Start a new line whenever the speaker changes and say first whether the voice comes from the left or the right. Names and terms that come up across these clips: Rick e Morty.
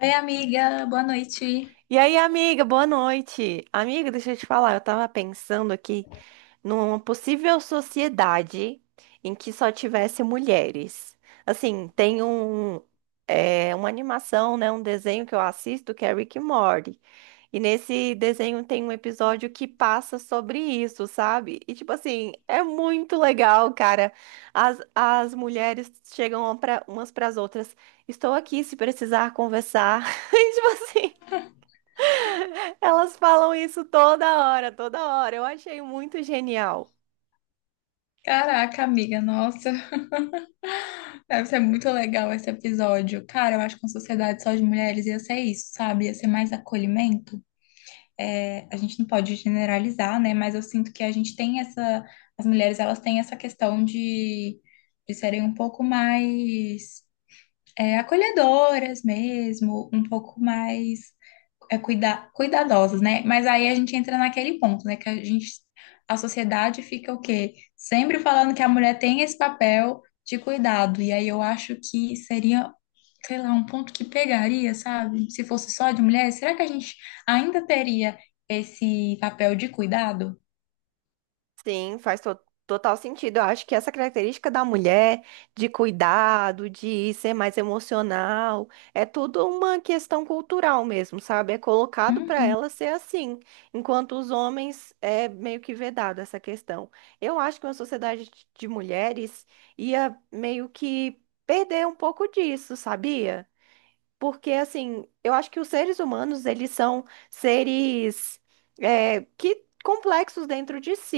left: Oi, amiga, boa noite.
right: E aí, amiga, boa noite. Amiga, deixa eu te falar, eu tava pensando aqui numa possível sociedade em que só tivesse mulheres. Assim, tem um, uma animação, né, um desenho que eu assisto que é Rick e Morty. E nesse desenho tem um episódio que passa sobre isso, sabe? E tipo assim, é muito legal, cara. As mulheres chegam pra, umas pras outras. Estou aqui se precisar conversar. E, tipo assim. Elas falam isso toda hora, toda hora. Eu achei muito genial.
left: Caraca, amiga, nossa, deve ser muito legal esse episódio. Cara, eu acho que uma sociedade só de mulheres ia ser isso, sabe? Ia ser mais acolhimento. É, a gente não pode generalizar, né? Mas eu sinto que a gente tem essa. As mulheres, elas têm essa questão de serem um pouco mais. Acolhedoras mesmo, um pouco mais cuidadosas, né? Mas aí a gente entra naquele ponto, né? Que a sociedade fica o quê? Sempre falando que a mulher tem esse papel de cuidado. E aí eu acho que seria, sei lá, um ponto que pegaria, sabe? Se fosse só de mulher, será que a gente ainda teria esse papel de cuidado?
right: Sim, total sentido. Eu acho que essa característica da mulher de cuidado, de ser mais emocional, é tudo uma questão cultural mesmo, sabe? É colocado para
left: Uhum,
right: ela ser assim, enquanto os homens é meio que vedado essa questão. Eu acho que uma sociedade de mulheres ia meio que perder um pouco disso, sabia? Porque, assim, eu acho que os seres humanos, eles são seres que complexos dentro de si,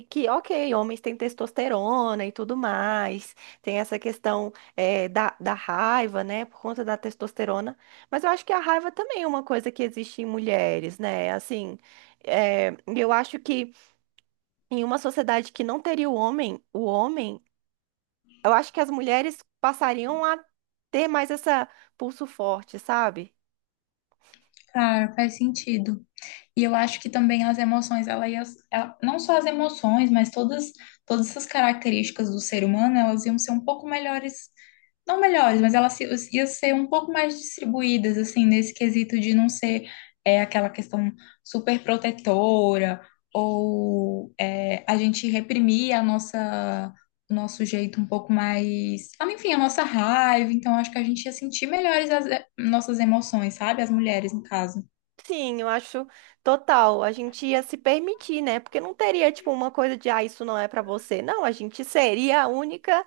right: e que, ok, homens têm testosterona e tudo mais, tem essa questão da raiva, né, por conta da testosterona, mas eu acho que a raiva também é uma coisa que existe em mulheres, né, assim, eu acho que em uma sociedade que não teria o homem, eu acho que as mulheres passariam a ter mais essa pulso forte, sabe?
left: claro, faz sentido. E eu acho que também as emoções, não só as emoções, mas todas essas características do ser humano, elas iam ser um pouco melhores, não melhores, mas elas se- iam ser um pouco mais distribuídas, assim, nesse quesito de não ser aquela questão super protetora, ou a gente reprimir o nosso jeito um pouco mais, ah, enfim, a nossa raiva, então acho que a gente ia sentir melhores as nossas emoções, sabe? As mulheres, no caso.
right: Sim, eu acho total. A gente ia se permitir, né? Porque não teria, tipo, uma coisa de, ah, isso não é pra você. Não, a gente seria a única,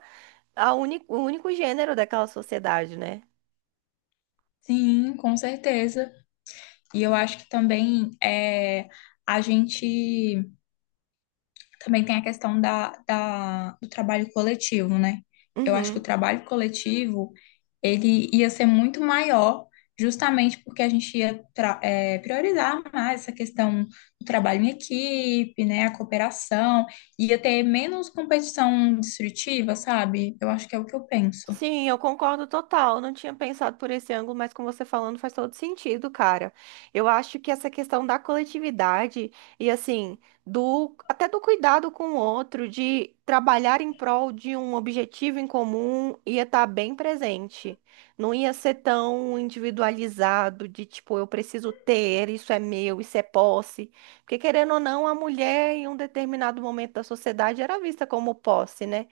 right: o único gênero daquela sociedade, né?
left: Sim, com certeza. E eu acho que também é, a gente também tem a questão do trabalho coletivo, né? Eu acho que o
right: Uhum.
left: trabalho coletivo ele ia ser muito maior, justamente porque a gente priorizar mais essa questão do trabalho em equipe, né? A cooperação, ia ter menos competição destrutiva, sabe? Eu acho que é o que eu penso.
right: Sim, eu concordo total. Não tinha pensado por esse ângulo, mas com você falando faz todo sentido, cara. Eu acho que essa questão da coletividade e assim, do até do cuidado com o outro, de trabalhar em prol de um objetivo em comum, ia estar bem presente. Não ia ser tão individualizado de tipo, eu preciso ter, isso é meu, isso é posse. Porque querendo ou não, a mulher em um determinado momento da sociedade era vista como posse, né?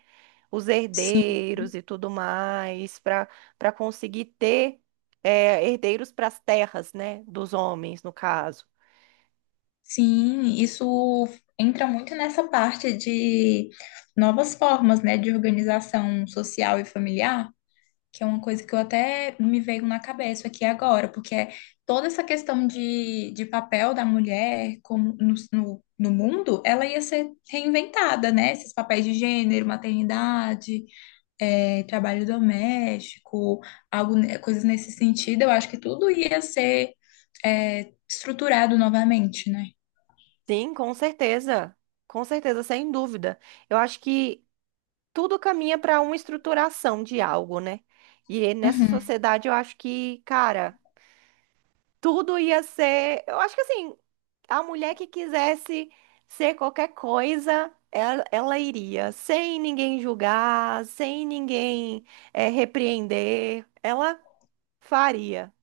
right: Os
left: Sim.
right: herdeiros e tudo mais, para conseguir ter herdeiros para as terras, né, dos homens, no caso.
left: Sim, isso entra muito nessa parte de novas formas, né, de organização social e familiar, que é uma coisa que eu até me veio na cabeça aqui agora, porque é toda essa questão de papel da mulher como no mundo, ela ia ser reinventada, né? Esses papéis de gênero, maternidade, trabalho doméstico, coisas nesse sentido, eu acho que tudo ia ser, estruturado novamente, né?
right: Sim, com certeza, sem dúvida. Eu acho que tudo caminha para uma estruturação de algo, né? E nessa
left: Uhum.
right: sociedade eu acho que, cara, tudo ia ser. Eu acho que assim. A mulher que quisesse ser qualquer coisa, ela iria, sem ninguém julgar, sem ninguém repreender, ela faria.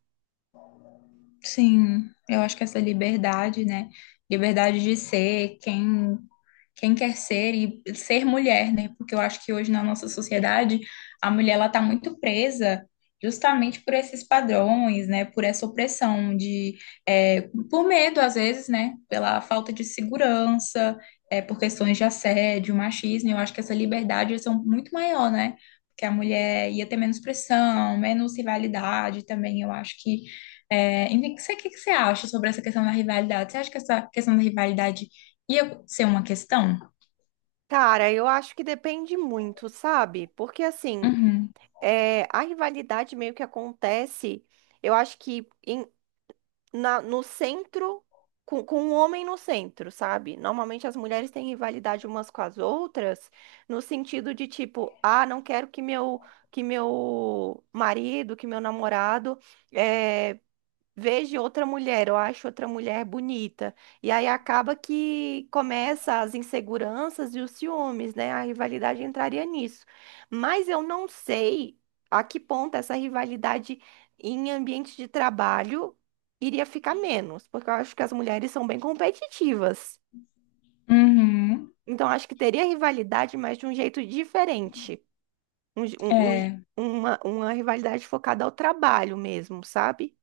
left: Sim, eu acho que essa liberdade, né? Liberdade de ser quem quer ser e ser mulher, né? Porque eu acho que hoje na nossa sociedade a mulher ela tá muito presa justamente por esses padrões, né? Por essa opressão de, é, por medo às vezes, né? Pela falta de segurança, por questões de assédio, machismo. Eu acho que essa liberdade ia ser muito maior, né? Porque a mulher ia ter menos pressão, menos rivalidade também. Eu acho que é, enfim, o que você acha sobre essa questão da rivalidade? Você acha que essa questão da rivalidade ia ser uma questão?
right: Cara, eu acho que depende muito, sabe? Porque assim,
left: Uhum.
right: a rivalidade meio que acontece, eu acho que no centro, com um homem no centro, sabe? Normalmente as mulheres têm rivalidade umas com as outras, no sentido de tipo, ah, não quero que meu marido, que meu namorado eh, vejo outra mulher, eu acho outra mulher bonita. E aí acaba que começa as inseguranças e os ciúmes, né? A rivalidade entraria nisso. Mas eu não sei a que ponto essa rivalidade em ambiente de trabalho iria ficar menos, porque eu acho que as mulheres são bem competitivas.
left: Uhum.
right: Então, acho que teria rivalidade, mas de um jeito diferente. Um je- um- um je-
left: É,
right: uma, uma rivalidade focada ao trabalho mesmo, sabe?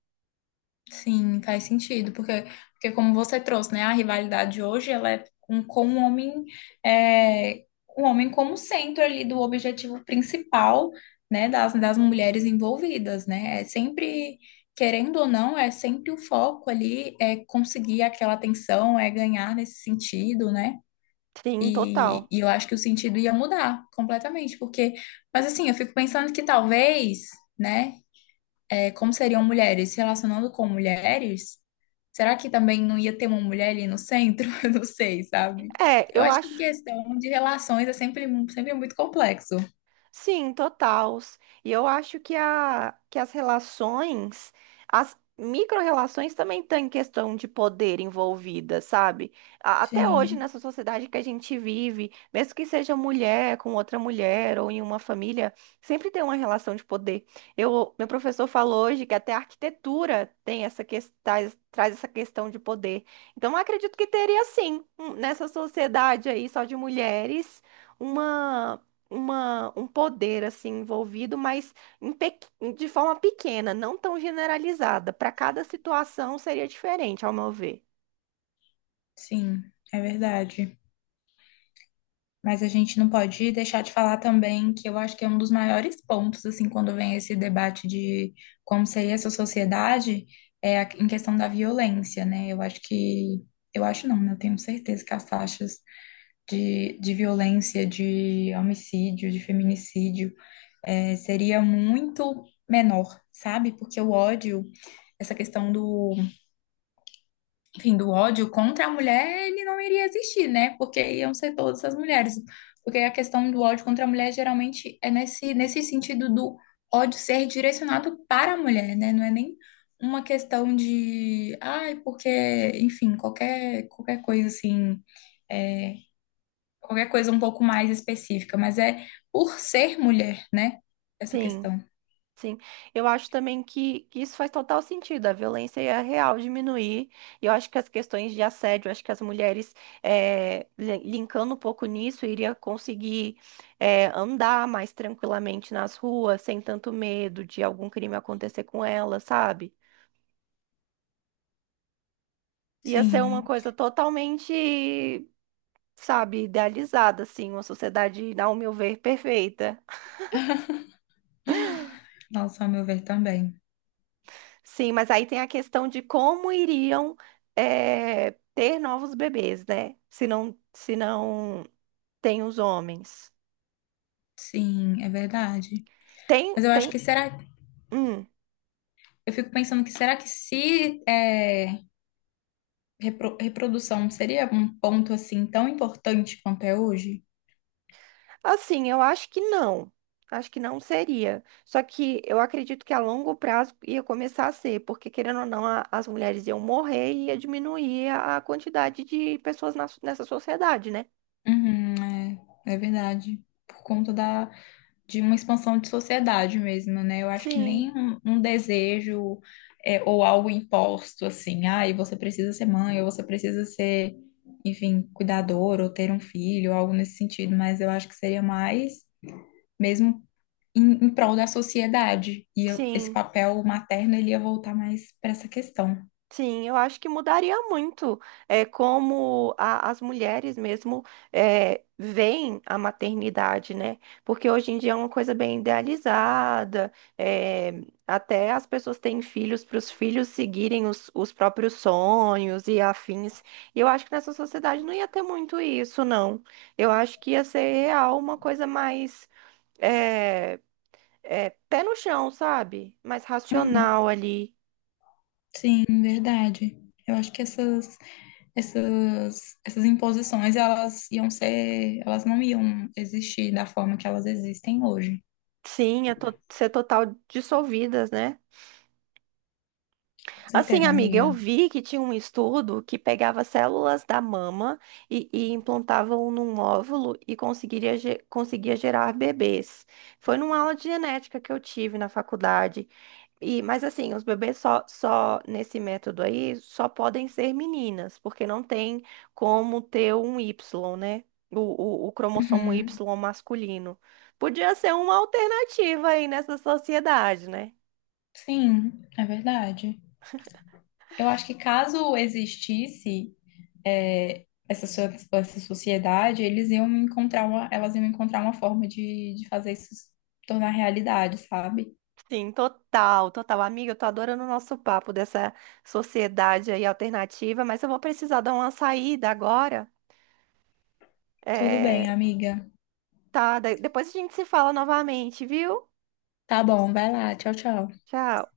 left: sim, faz sentido, porque como você trouxe, né, a rivalidade hoje, ela é com o homem, é, o homem como centro ali do objetivo principal, né, das mulheres envolvidas, né? É sempre, querendo ou não, é sempre o foco ali, é conseguir aquela atenção, é ganhar nesse sentido, né?
right: Sim, total.
left: E eu acho que o sentido ia mudar completamente, porque, mas assim, eu fico pensando que talvez, né, como seriam mulheres se relacionando com mulheres, será que também não ia ter uma mulher ali no centro? Eu não sei, sabe?
right: É,
left: Eu
right: eu
left: acho que
right: acho.
left: questão de relações é sempre muito complexo.
right: Sim, total. E eu acho que, que as relações, as micro-relações também têm questão de poder envolvida, sabe? Até hoje,
left: Sim,
right: nessa sociedade que a gente vive, mesmo que seja mulher com outra mulher ou em uma família, sempre tem uma relação de poder. Eu, meu professor falou hoje que até a arquitetura tem essa questão, traz essa questão de poder. Então, eu acredito que teria sim, nessa sociedade aí só de mulheres, uma um poder assim envolvido, mas em pequ- de forma pequena, não tão generalizada. Para cada situação seria diferente, ao meu ver.
left: sim, é verdade. Mas a gente não pode deixar de falar também que eu acho que é um dos maiores pontos, assim, quando vem esse debate de como seria essa sociedade, é em questão da violência, né? Eu acho eu acho não, né? Eu tenho certeza que as taxas de violência, de homicídio, de feminicídio, é, seria muito menor, sabe? Porque o ódio, essa questão do enfim, do ódio contra a mulher, ele não iria existir, né? Porque iam ser todas as mulheres. Porque a questão do ódio contra a mulher geralmente é nesse sentido do ódio ser direcionado para a mulher, né? Não é nem uma questão de, ai, porque, enfim, qualquer coisa assim, é, qualquer coisa um pouco mais específica, mas é por ser mulher, né? Essa
right: Sim,
left: questão.
right: sim. Eu acho também que isso faz total sentido. A violência é real diminuir. E eu acho que as questões de assédio, eu acho que as mulheres, linkando um pouco nisso, iria conseguir, andar mais tranquilamente nas ruas, sem tanto medo de algum crime acontecer com ela, sabe? Ia ser uma
left: Sim,
right: coisa totalmente, sabe, idealizada, assim, uma sociedade, ao meu ver, perfeita.
left: nossa, ao meu ver também.
right: Sim, mas aí tem a questão de como iriam ter novos bebês, né? Se não tem os homens.
left: Sim, é verdade.
right: Tem,
left: Mas eu acho
right: tem,
left: que será.
right: hum,
left: Eu fico pensando que será que se é, reprodução seria um ponto assim tão importante quanto é hoje?
right: assim, eu acho que não. Acho que não seria. Só que eu acredito que a longo prazo ia começar a ser, porque querendo ou não, as mulheres iam morrer e ia diminuir a quantidade de pessoas nessa sociedade, né?
left: Uhum, é, é verdade. Por conta da, de uma expansão de sociedade mesmo, né? Eu acho que nem
right: Sim,
left: um desejo ou algo imposto assim, ah, e você precisa ser mãe, ou você precisa ser, enfim, cuidador, ou ter um filho, algo nesse sentido, mas eu acho que seria mais mesmo em prol da sociedade. Esse
right: sim.
left: papel materno ele ia voltar mais para essa questão.
right: Sim, eu acho que mudaria muito como as mulheres mesmo veem a maternidade, né? Porque hoje em dia é uma coisa bem idealizada, é, até as pessoas têm filhos para os filhos seguirem os próprios sonhos e afins. E eu acho que nessa sociedade não ia ter muito isso, não. Eu acho que ia ser real uma coisa mais é, pé no chão, sabe? Mais
left: Uhum.
right: racional ali.
left: Sim, verdade. Eu acho que essas imposições, elas não iam existir da forma que elas existem hoje.
right: Sim, ser total dissolvidas, né?
left: Com
right: Assim,
left: certeza,
right: amiga, eu
left: amiga.
right: vi que tinha um estudo que pegava células da mama e implantavam num óvulo e conseguiria, conseguia gerar bebês. Foi numa aula de genética que eu tive na faculdade. E, mas assim, os bebês só nesse método aí só podem ser meninas, porque não tem como ter um Y, né? O, o cromossomo Y
left: Uhum.
right: masculino. Podia ser uma alternativa aí nessa sociedade, né?
left: Sim, é verdade. Eu acho que caso existisse é, essa, so- essa sociedade, eles iam encontrar uma, elas iam encontrar uma forma de fazer isso se tornar realidade, sabe?
right: Sim, total, total. Amiga, eu tô adorando o nosso papo dessa sociedade aí alternativa, mas eu vou precisar dar uma saída agora.
left: Tudo
right: É,
left: bem, amiga.
right: tá, depois a gente se fala novamente, viu?
left: Tá bom, vai lá. Tchau, tchau.
right: Tchau.